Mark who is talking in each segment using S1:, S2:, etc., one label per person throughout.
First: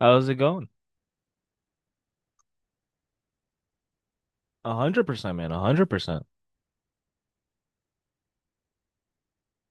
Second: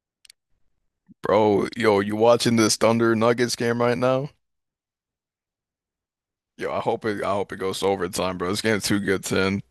S1: How's it going?
S2: Bro, yo, you watching this Thunder Nuggets game right now?
S1: A hundred percent, man. A hundred percent.
S2: Yo, I hope it goes to overtime, bro. This game's too good to end.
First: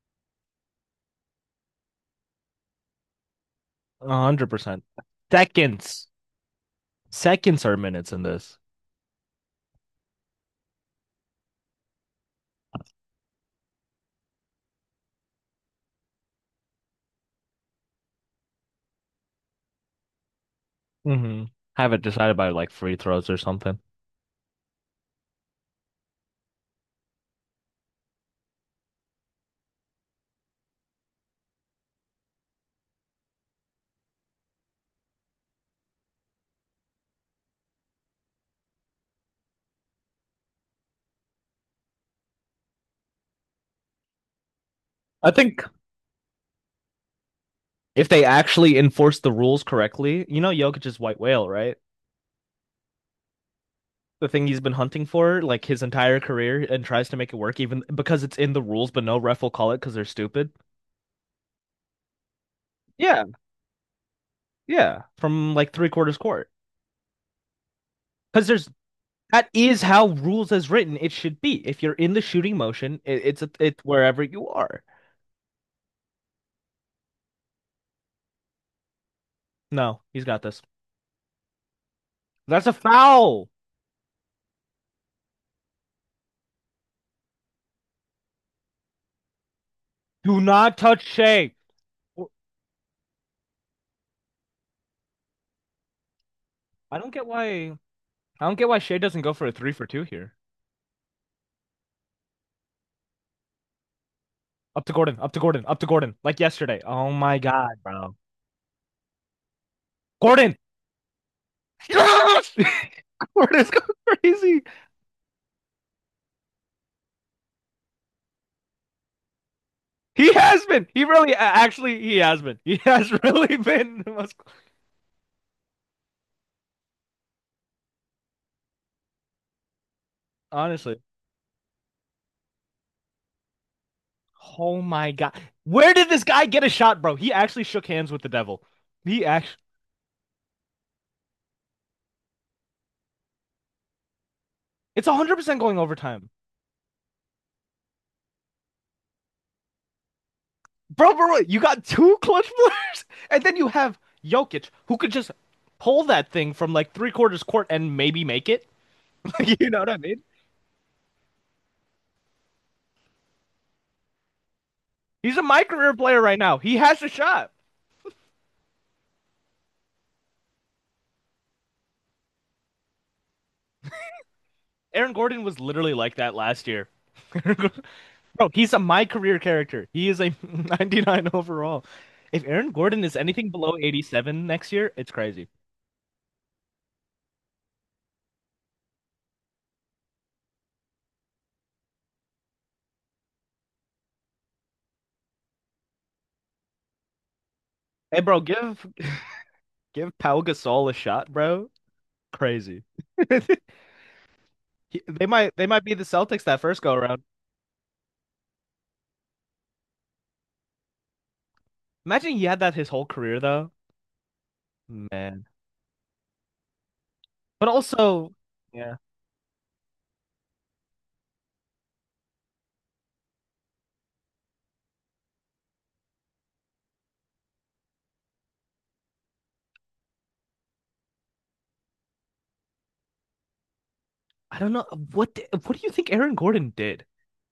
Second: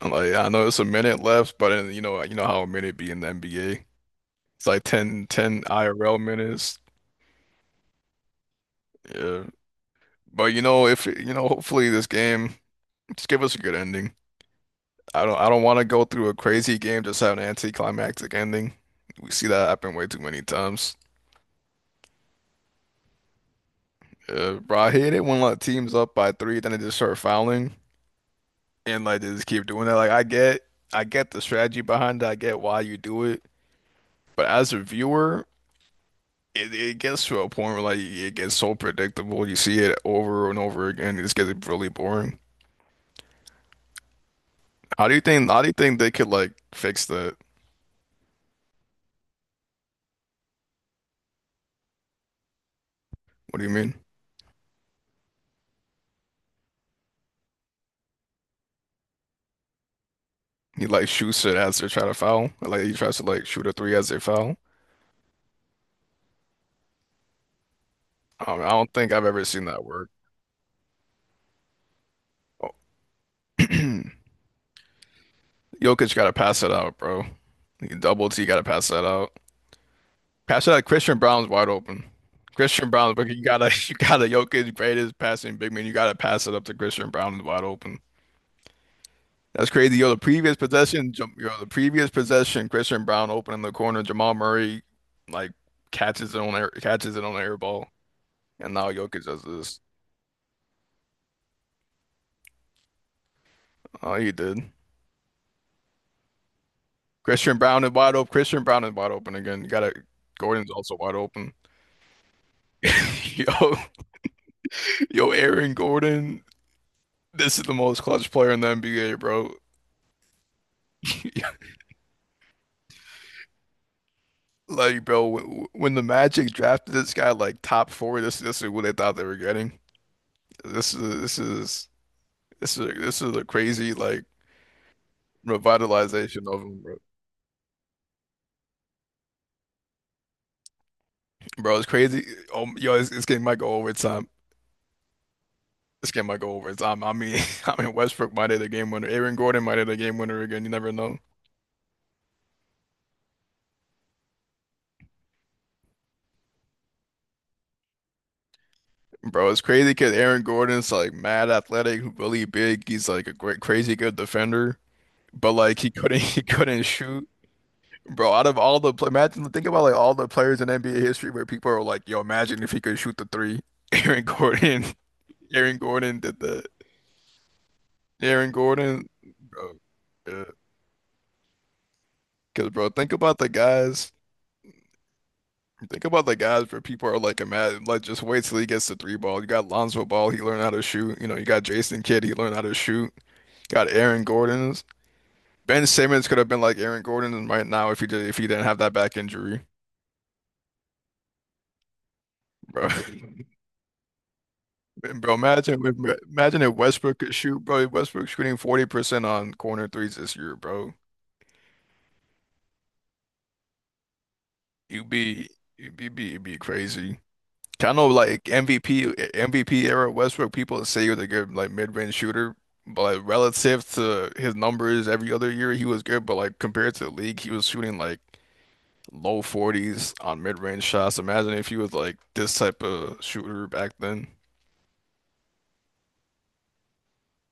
S2: I'm like, I know it's a minute left, but you know how a minute be in the NBA.
S1: A hundred
S2: It's like
S1: percent.
S2: ten
S1: Seconds.
S2: IRL minutes.
S1: Seconds are minutes in this.
S2: Yeah. But you know, if you know, hopefully this game just give us a good ending. I don't want to go through a crazy game just have an anticlimactic ending. We see that happen way too many times.
S1: Mm-hmm. Have it decided by like free throws or something.
S2: Yeah, bro, I hate it when like teams up by three, then they just start fouling, and like they just keep doing that. Like I get the strategy behind it. I get why you do it. But as a viewer, it gets to a point where like it gets so predictable. You see it over and over again. It just gets really boring. How do you
S1: I
S2: think? How
S1: think
S2: do you think they could like fix that?
S1: if they actually enforce the rules correctly, Jokic's white whale, right?
S2: What do you mean?
S1: The thing he's been hunting for like his entire career and tries to make it work even because it's in the rules, but no ref will call it because they're stupid.
S2: He like shoots it as they're trying to foul. Like he tries to
S1: Yeah,
S2: like shoot a three as they foul.
S1: yeah. From like three quarters court. Because there's
S2: I don't think I've ever
S1: That
S2: seen
S1: is
S2: that
S1: how
S2: work.
S1: rules as written it should be. If you're in the shooting motion, it's
S2: Jokic
S1: wherever you are.
S2: gotta pass it out, bro. He Double T gotta pass that out.
S1: No, he's got this.
S2: Pass it out. Christian Brown's wide open.
S1: That's a
S2: Christian Brown's, but you
S1: foul.
S2: gotta, you gotta, Jokic, greatest passing big man. You gotta pass it up to Christian Brown is wide open. That's crazy. Yo, the
S1: Do
S2: previous
S1: not touch
S2: possession,
S1: Shea.
S2: Christian Brown open in the corner. Jamal Murray, like,
S1: I don't
S2: catches it
S1: get
S2: on the
S1: why
S2: air ball.
S1: I don't get
S2: And
S1: why
S2: now
S1: Shea doesn't
S2: Jokic
S1: go
S2: does
S1: for a three
S2: this.
S1: for two here.
S2: Oh, he did.
S1: Up to Gordon, up to Gordon, up to Gordon, like yesterday. Oh my
S2: Christian
S1: God,
S2: Brown is
S1: bro.
S2: wide open. Christian Brown is wide open again. You gotta,
S1: Gordon!
S2: Gordon's also wide open.
S1: Yes! Gordon's
S2: Yo,
S1: going crazy.
S2: yo, Aaron Gordon. This is the most clutch player in the NBA, bro.
S1: He has been. He really, actually, he has been. He has really been the most,
S2: Like, bro, when the Magic drafted this guy like top four, this is what they thought they were getting. This
S1: honestly.
S2: is this is this is a crazy like
S1: Oh my God. Where did this guy
S2: revitalization of
S1: get a
S2: him, bro.
S1: shot, bro? He actually shook hands with the devil. He actually,
S2: Bro, it's crazy. Oh, yo, this game might go overtime.
S1: it's 100% going
S2: This game
S1: overtime.
S2: might go overtime. I mean, I mean Westbrook might hit a game winner. Aaron Gordon might hit a game winner again. You never
S1: Bro,
S2: know,
S1: bro, bro, you got two clutch players, and then you have Jokic, who could just pull that thing from like three quarters court and maybe make it.
S2: bro. It's
S1: You know
S2: crazy
S1: what I
S2: because
S1: mean?
S2: Aaron Gordon's like mad athletic, really big. He's like a great, crazy good defender,
S1: He's a
S2: but
S1: my
S2: like he
S1: career player
S2: couldn't
S1: right
S2: he
S1: now. He
S2: couldn't
S1: has a
S2: shoot.
S1: shot.
S2: Bro, out of all the pla imagine think about like all the players in NBA history where people are like, "Yo, imagine if he could shoot the three. Aaron Gordon,
S1: Aaron Gordon was
S2: Aaron
S1: literally like
S2: Gordon
S1: that
S2: did
S1: last
S2: that.
S1: year. Bro,
S2: Aaron
S1: he's a my
S2: Gordon,
S1: career
S2: bro,
S1: character. He is a
S2: yeah.
S1: 99 overall. If Aaron
S2: Because bro,
S1: Gordon
S2: think
S1: is
S2: about
S1: anything
S2: the
S1: below
S2: guys.
S1: 87 next year, it's crazy.
S2: Think about the guys where people are like, imagine like just wait till he gets the three ball. You got Lonzo Ball, he learned how to shoot. You know, you got Jason Kidd, he learned how to shoot. Got Aaron Gordon's. Ben Simmons could have been like Aaron Gordon right now
S1: Hey,
S2: if
S1: bro,
S2: he didn't have that back injury,
S1: give Pau Gasol a shot, bro. Crazy.
S2: bro.
S1: He-
S2: And
S1: They
S2: bro,
S1: might they might
S2: imagine
S1: be the
S2: if
S1: Celtics that
S2: imagine if
S1: first go
S2: Westbrook
S1: around.
S2: could shoot, bro. Westbrook shooting 40% on corner threes this year, bro.
S1: Imagine he had that his whole career though.
S2: You'd
S1: Man.
S2: be you'd be crazy.
S1: But
S2: Kind of
S1: also,
S2: like
S1: yeah,
S2: MVP era Westbrook, people say he was a good like mid-range shooter, but like, relative to his numbers every other year, he was good, but like compared to the league, he was shooting like low 40s on mid-range shots. Imagine if he was like this type of shooter back then.
S1: I don't know what do you think Aaron Gordon did?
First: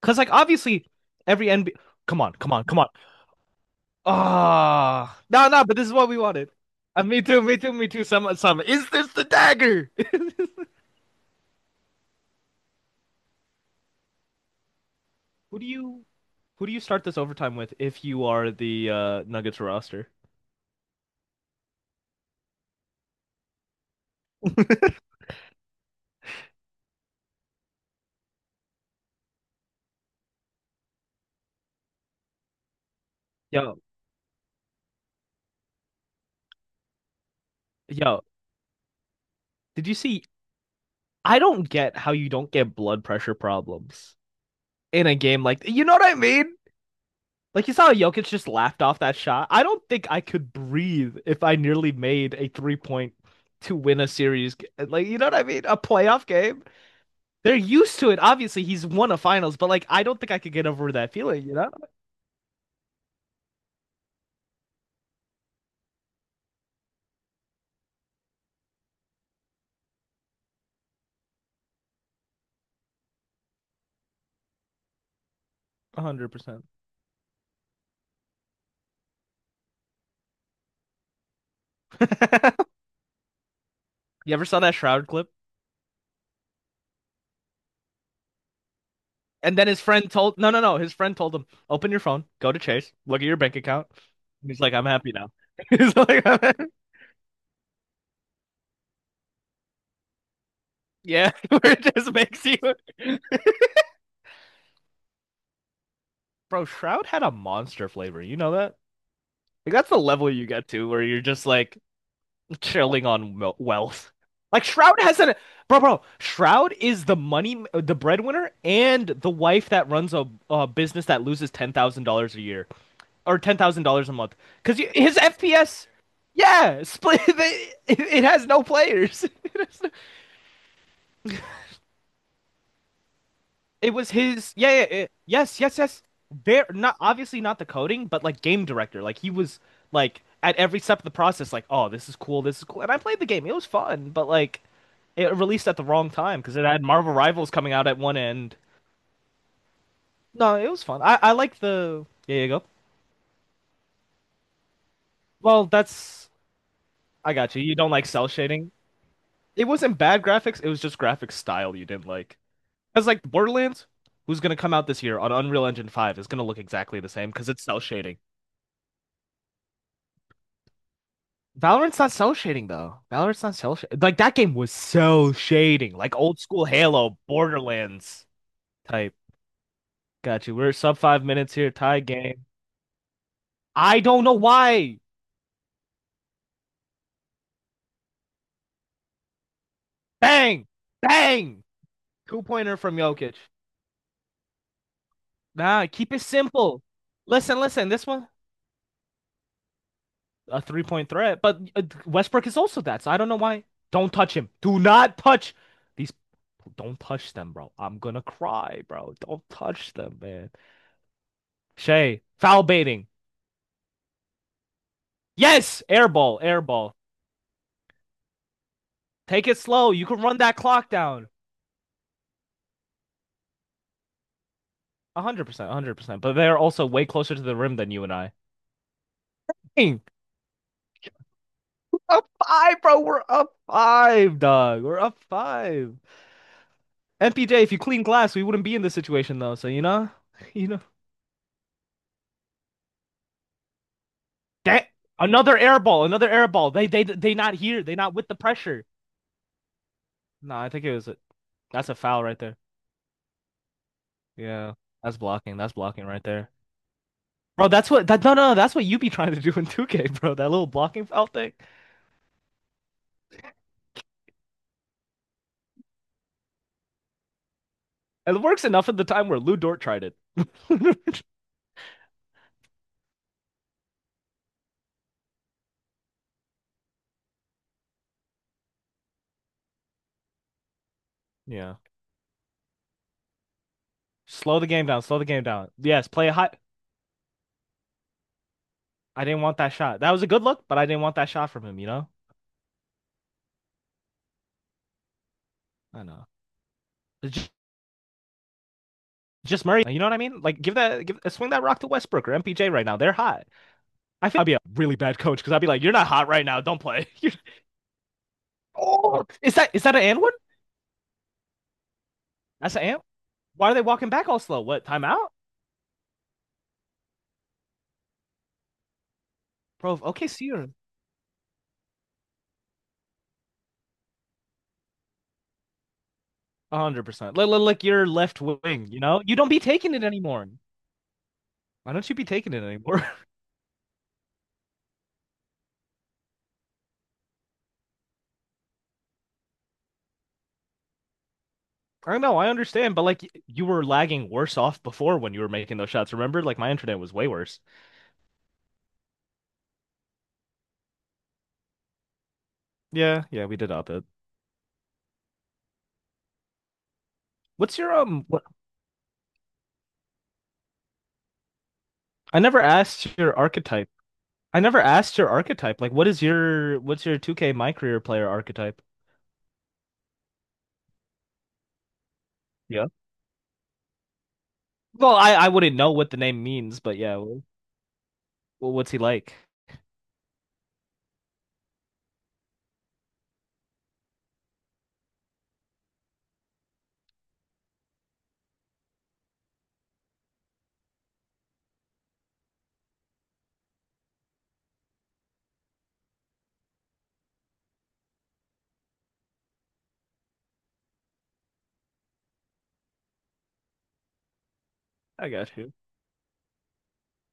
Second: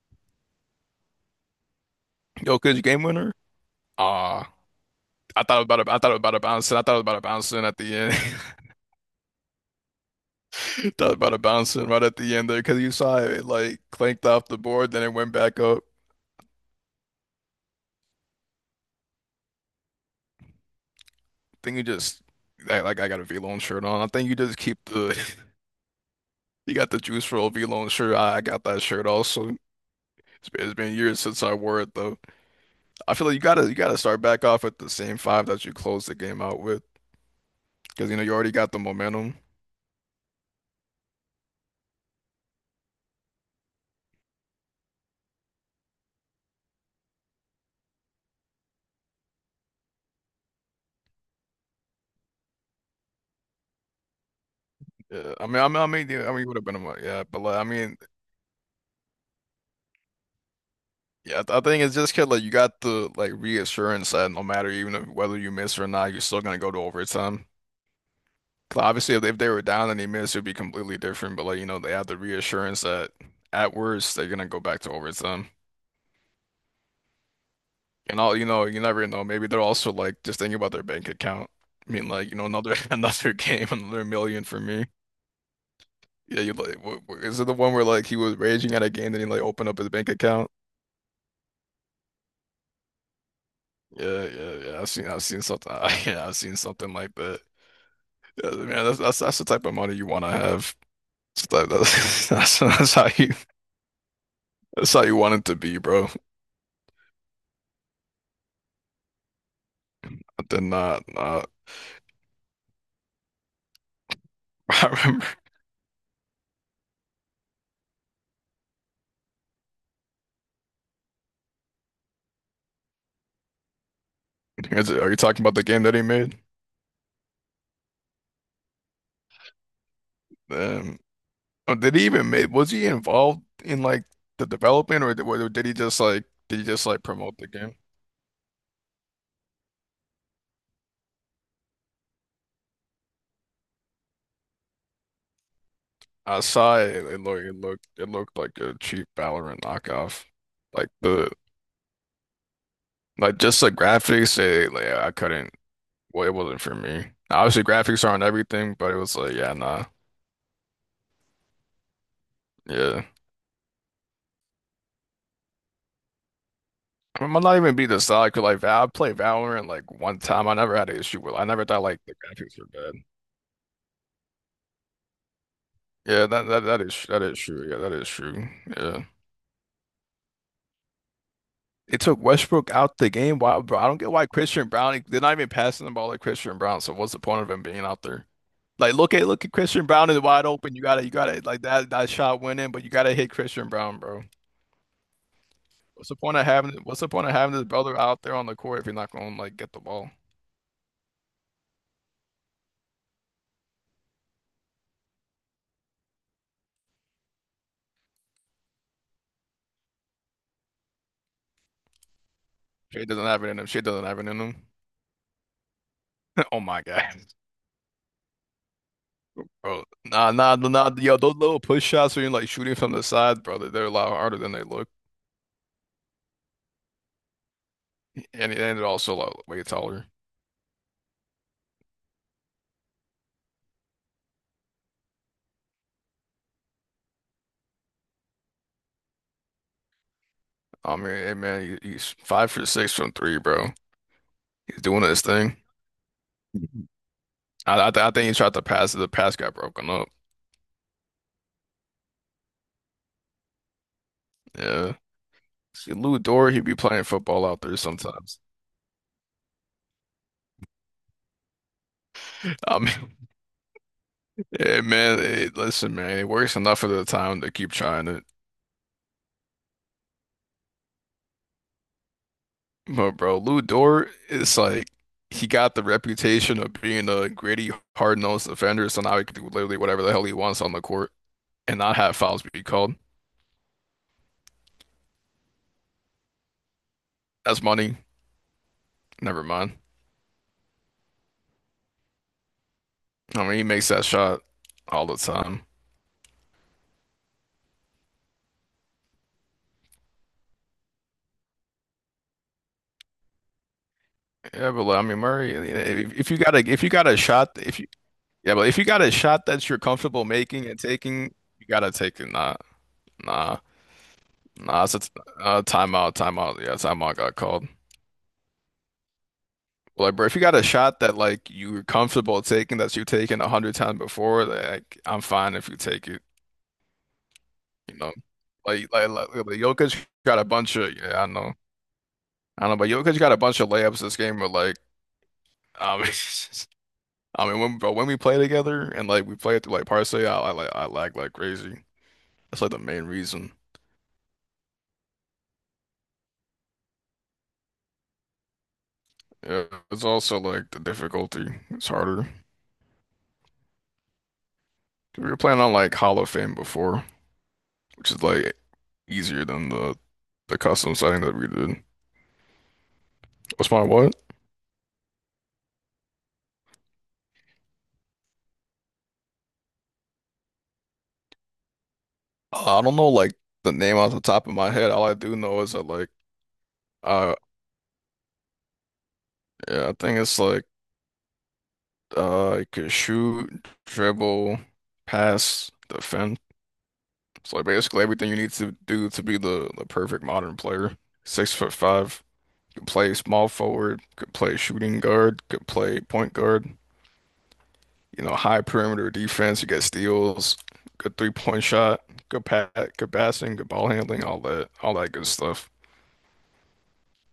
S1: Because like obviously every NBA— come on, come
S2: Yo,
S1: on,
S2: 'cause
S1: come
S2: you
S1: on.
S2: game winner? Ah.
S1: Ah,
S2: I
S1: no,
S2: thought
S1: no, but
S2: about
S1: this
S2: it.
S1: is
S2: I
S1: what
S2: thought
S1: we
S2: about it
S1: wanted.
S2: bouncing. I thought about
S1: Me
S2: it
S1: too, me
S2: bouncing
S1: too,
S2: at
S1: me
S2: the
S1: too.
S2: end.
S1: Some Is this the dagger?
S2: Thought about it bouncing right at the end there because you saw it, like clanked off the board, then it went
S1: Who
S2: back
S1: do
S2: up.
S1: you
S2: I
S1: who do you start this overtime with if you are the Nuggets roster?
S2: think you just I, like I got a V-Lone shirt on. I think you just keep the you got the juice roll V-Lone shirt. I got that shirt also. It's been years since I wore it though. I feel like you gotta you
S1: Yo,
S2: gotta start back off at the same five that you closed the game out with because you know
S1: yo,
S2: you already got the momentum.
S1: did you see— I don't get how you don't get blood pressure problems in a game, like, you know what I mean? Like you saw Jokic just laughed off that shot. I don't think I could breathe if I nearly made a three point to win a series. Like, you know what
S2: Yeah,
S1: I mean? A
S2: I mean,
S1: playoff
S2: yeah, I mean, it would
S1: game.
S2: have been yeah, but
S1: They're
S2: like, I mean,
S1: used to it. Obviously, he's won a finals, but like I don't think I could get over that
S2: yeah,
S1: feeling.
S2: I th-
S1: You
S2: I
S1: know,
S2: think it's just 'cause like you got the like reassurance that no matter even if, whether you miss or not, you're still gonna go to overtime. 'Cause obviously, if they were down and they missed, it'd be completely different. But like you know, they have the reassurance that at worst they're gonna go back to overtime.
S1: 100%.
S2: And all you know, you never know. Maybe they're also like just thinking about their bank account. I mean, like you know, another another game, another
S1: You ever
S2: million
S1: saw
S2: for
S1: that
S2: me.
S1: Shroud clip?
S2: Yeah, you like is it the one where like he was raging at a game, then he like
S1: And then
S2: opened up
S1: his
S2: his bank
S1: friend told— no,
S2: account?
S1: no, no. His friend told him, "Open your phone, go to Chase, look at your bank account."
S2: Yeah,
S1: And
S2: yeah,
S1: he's like,
S2: yeah.
S1: "I'm
S2: I've seen,
S1: happy
S2: I've
S1: now."
S2: seen something.
S1: He's like,
S2: Yeah, I've seen something like that. Yeah, man, that's the type of money you want to have.
S1: yeah, where it just
S2: That's,
S1: makes you.
S2: that's how you want it to be, bro.
S1: Bro, Shroud had a monster flavor. You know that? Like that's the level
S2: I
S1: you
S2: did
S1: get to where
S2: not
S1: you're just
S2: not
S1: like chilling on wel- wealth. Like
S2: I
S1: Shroud has
S2: remember.
S1: an— bro. Shroud is the money, the breadwinner, and the wife that runs a business that loses $10,000 a year or $10,000 a month. Because
S2: Are
S1: his
S2: you talking about the game
S1: FPS,
S2: that he made?
S1: yeah, split. It has no players.
S2: Um, oh, did he even make? Was he involved in
S1: It
S2: like
S1: was
S2: the
S1: his, yeah, yeah,
S2: development,
S1: yeah,
S2: or
S1: yes,
S2: did he
S1: yes,
S2: just
S1: yes.
S2: like
S1: Very not—
S2: promote
S1: obviously
S2: the
S1: not the
S2: game?
S1: coding, but like game director. Like he was like at every step of the process, like, oh, this is cool, this is cool. And I played the game; it was fun, but like, it released at the wrong time
S2: I
S1: because it
S2: saw
S1: had
S2: it.
S1: Marvel Rivals coming out at
S2: It
S1: one
S2: looked
S1: end.
S2: like a cheap Valorant knockoff.
S1: No, it was
S2: Like
S1: fun. I
S2: the
S1: I like the— yeah, you go.
S2: like just the graphics. It, like I couldn't.
S1: Well,
S2: Well,
S1: that's—
S2: it wasn't for me.
S1: I got you.
S2: Obviously,
S1: You don't like
S2: graphics aren't
S1: cell shading.
S2: everything, but it was like yeah,
S1: It
S2: nah.
S1: wasn't bad graphics. It was just graphic style you didn't like.
S2: Yeah.
S1: Because like Borderlands, who's gonna come out this year on Unreal Engine 5 is gonna look exactly the
S2: I
S1: same
S2: mean, I'm
S1: because
S2: not
S1: it's
S2: even
S1: cell
S2: being the
S1: shading.
S2: side because like I played Valorant like one time. I never had an issue with I never thought
S1: Valorant's
S2: like
S1: not
S2: the
S1: cell
S2: graphics
S1: shading
S2: were bad.
S1: though. Valorant's not cell shading. Like that game was cell shading, like
S2: Yeah,
S1: old school Halo,
S2: that is true. Yeah, that is
S1: Borderlands
S2: true. Yeah.
S1: type. Got you. We're sub 5 minutes here, tie
S2: It took
S1: game.
S2: Westbrook out the game. Why, bro? I don't
S1: I
S2: get
S1: don't
S2: why
S1: know
S2: Christian
S1: why.
S2: Brown, they're not even passing the ball like Christian Brown. So what's the point of him being out there? Like look at Christian Brown is wide
S1: Bang,
S2: open. You gotta like
S1: bang,
S2: that
S1: two
S2: shot went in,
S1: pointer
S2: but you
S1: from
S2: gotta hit
S1: Jokic.
S2: Christian Brown, bro.
S1: Nah,
S2: What's
S1: keep
S2: the
S1: it
S2: point of having
S1: simple.
S2: what's the point of having
S1: Listen,
S2: this
S1: listen.
S2: brother
S1: This
S2: out
S1: one
S2: there on the court if you're not gonna like get the ball?
S1: a three point threat, but Westbrook is also that. So I don't know why. Don't touch him. Do not touch these. Don't touch them, bro. I'm gonna cry, bro. Don't touch them, man. Shay, foul
S2: Shea
S1: baiting.
S2: doesn't have it in him. Shea doesn't have it in him.
S1: Yes, air ball, air
S2: Oh my
S1: ball.
S2: God.
S1: Take it
S2: Bro,
S1: slow. You can
S2: nah,
S1: run that
S2: nah, nah,
S1: clock
S2: nah, yo,
S1: down.
S2: those little push shots where you're like shooting from the side, brother, they're a lot harder than they look,
S1: 100%, 100%. But they're also way closer to the rim than you and I.
S2: and they're also a lot way
S1: Dang,
S2: taller.
S1: up five, bro. We're up five, dog. We're up five. MPJ, if you clean glass, we wouldn't be in this situation though. So you know, you know
S2: I mean, hey, man, he's five for six from three, bro. He's
S1: that—
S2: doing his
S1: another
S2: thing.
S1: air ball, another air ball. They not here. They
S2: I
S1: not with
S2: think
S1: the
S2: he tried to
S1: pressure.
S2: pass it. The pass got broken up.
S1: No, I think it was a, That's a foul right there. Yeah,
S2: Yeah.
S1: that's blocking. That's
S2: See,
S1: blocking
S2: Lou
S1: right there,
S2: Dort, he'd be playing football out
S1: bro.
S2: there
S1: That's what that no
S2: sometimes.
S1: no. That's what you be trying to do in 2K, bro. That little blocking foul thing.
S2: I mean, yeah, man, hey, listen, man, it works enough of the time to keep trying.
S1: It works enough at the time where Lou Dort tried it.
S2: But bro, Lou Dort is like he got the reputation of being a gritty, hard-nosed defender, so now he can do literally whatever the hell he wants on the court
S1: Yeah.
S2: and not have fouls be called.
S1: Slow the game down. Slow the game down. Yes, play a hot.
S2: That's money.
S1: I didn't
S2: Never
S1: want that
S2: mind.
S1: shot. That was a good look, but I didn't want that shot from him, you know?
S2: I mean, he makes that shot all the time.
S1: I know. It's ju- just Murray. You know what I mean? Like give that give swing that rock to Westbrook or MPJ right now. They're hot. I feel like I'd be a
S2: Yeah, but
S1: really
S2: like, I mean,
S1: bad coach because
S2: Murray,
S1: I'd be like, "You're not
S2: if,
S1: hot
S2: if you
S1: right
S2: got a
S1: now. Don't
S2: if you got
S1: play."
S2: a
S1: You're...
S2: shot, if you yeah, but if you got a
S1: Oh,
S2: shot that you're
S1: is that an and
S2: comfortable
S1: one?
S2: making and taking, you gotta take it. Nah,
S1: That's an and
S2: nah,
S1: Why are they walking back all slow? What
S2: nah. It's a
S1: timeout?
S2: timeout, timeout. Yeah, timeout got called.
S1: Bro,
S2: Like, bro,
S1: okay,
S2: if you
S1: see
S2: got a
S1: you—
S2: shot that like you're comfortable taking that you've taken a hundred times before, like I'm fine if you take it,
S1: 100%. Like
S2: you
S1: your
S2: know.
S1: left wing, you know? You don't be taking it
S2: Jokic got a
S1: anymore.
S2: bunch of yeah, I know.
S1: Why don't you be taking it
S2: I don't know, but
S1: anymore?
S2: Jokic got a bunch of layups this game but like I mean I mean when but when we play together and like we play through like Parsley, I like I lag like crazy.
S1: I know, I
S2: That's like the
S1: understand, but
S2: main
S1: like
S2: reason.
S1: you were lagging worse off before when you were making those shots. Remember, like my internet was way worse.
S2: Yeah, it's also like the difficulty. It's harder.
S1: Yeah, yeah, we did up it.
S2: We were playing on like Hall of Fame before,
S1: What's your
S2: which is
S1: What—
S2: like easier than the custom setting that we did.
S1: I never asked your
S2: What's my
S1: archetype.
S2: what?
S1: I never asked your archetype. Like, what's your 2K my career player archetype?
S2: I
S1: Yeah.
S2: don't know like the name off the top of my head. All
S1: Well,
S2: I do
S1: I
S2: know is
S1: wouldn't
S2: that
S1: know what
S2: like
S1: the name means, but yeah.
S2: uh
S1: Well, well, what's he like?
S2: yeah, I think it's like you could shoot, dribble, pass, defend. So like basically everything you need to do to be the perfect modern player. 6'5", could play small forward, could play shooting guard, could play point guard, you know, high perimeter defense, you get steals, good 3-point shot, good pat, good passing, good ball handling, all that good
S1: I got
S2: stuff.
S1: you.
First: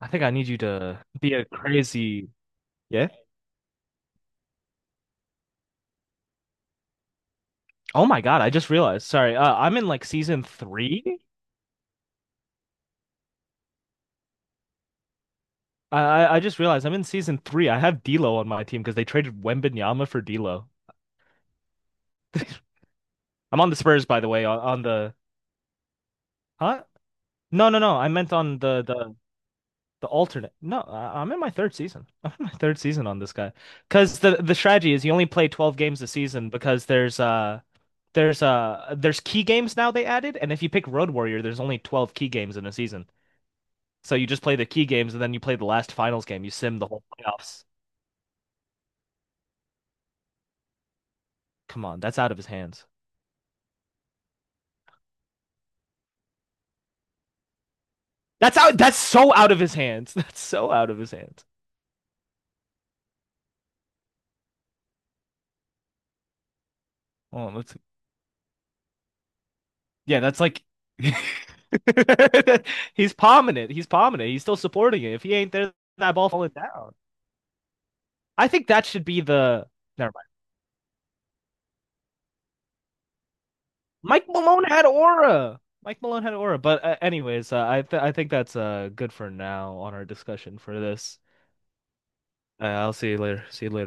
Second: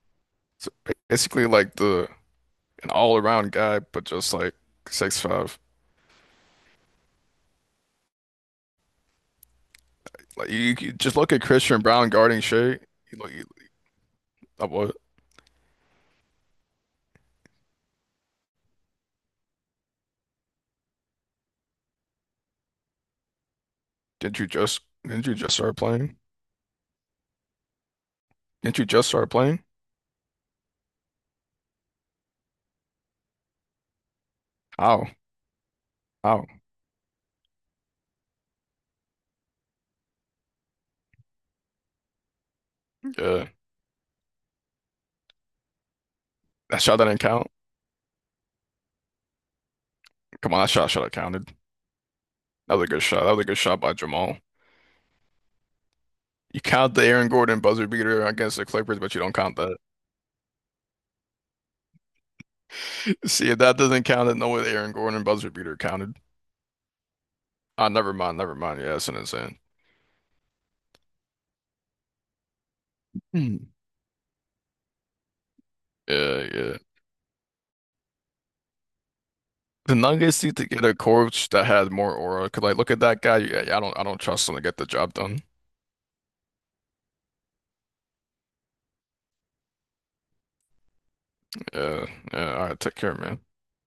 S1: I think I need you
S2: So
S1: to be a
S2: basically like the
S1: crazy.
S2: an
S1: Yeah.
S2: all-around guy, but just like 6'5".
S1: Oh my God, I just realized. Sorry, I'm in like season
S2: Like you just
S1: three—
S2: look at Christian Brown guarding Shea. You look, what?
S1: I just realized I'm in season three. I have D'Lo on my team because they traded Wembanyama for D'Lo. I'm on the Spurs, by the
S2: Didn't
S1: way.
S2: you just
S1: On the—
S2: didn't you just start playing?
S1: huh? No, no, no. I meant on
S2: Didn't
S1: the
S2: you just
S1: the
S2: start playing?
S1: the alternate. No, I, I'm in my third season. I'm in my third season on this guy because the strategy is
S2: Ow,
S1: you only play 12 games a
S2: ow,
S1: season because there's key games now they added, and if you pick Road Warrior, there's only 12 key games in a season.
S2: yeah,
S1: So you just play the key games and then you play the last finals game. You sim
S2: that
S1: the
S2: shot
S1: whole
S2: that didn't count.
S1: playoffs.
S2: Come on, that shot should have counted.
S1: Come on, that's out of his
S2: That
S1: hands.
S2: was a good shot. That was a good shot by Jamal. You count the Aaron Gordon buzzer beater
S1: That's
S2: against the
S1: out. That's
S2: Clippers, but you don't
S1: so out
S2: count
S1: of his
S2: that.
S1: hands. That's so out of his hands.
S2: See, if that doesn't count, then no way the Aaron Gordon buzzer beater counted.
S1: Hold on, let's—
S2: Ah, never mind, never mind. Yeah, that's an insane.
S1: yeah, that's like— he's palming it.
S2: Hmm.
S1: He's palming it. He's still supporting it. If he ain't there, that ball
S2: Yeah,
S1: falling
S2: yeah.
S1: down. I think that should be the—
S2: The
S1: never mind.
S2: Nuggets need to get a coach that had more aura. 'Cause like, look at that guy. Yeah, yeah, I don't
S1: Mike
S2: trust him to
S1: Malone
S2: get
S1: had
S2: the job done.
S1: aura. Mike Malone had aura. But anyways, I think that's good for now on our discussion for this.
S2: Yeah, yeah. All right,
S1: I'll
S2: take
S1: see
S2: care,
S1: you
S2: man.
S1: later. See you later.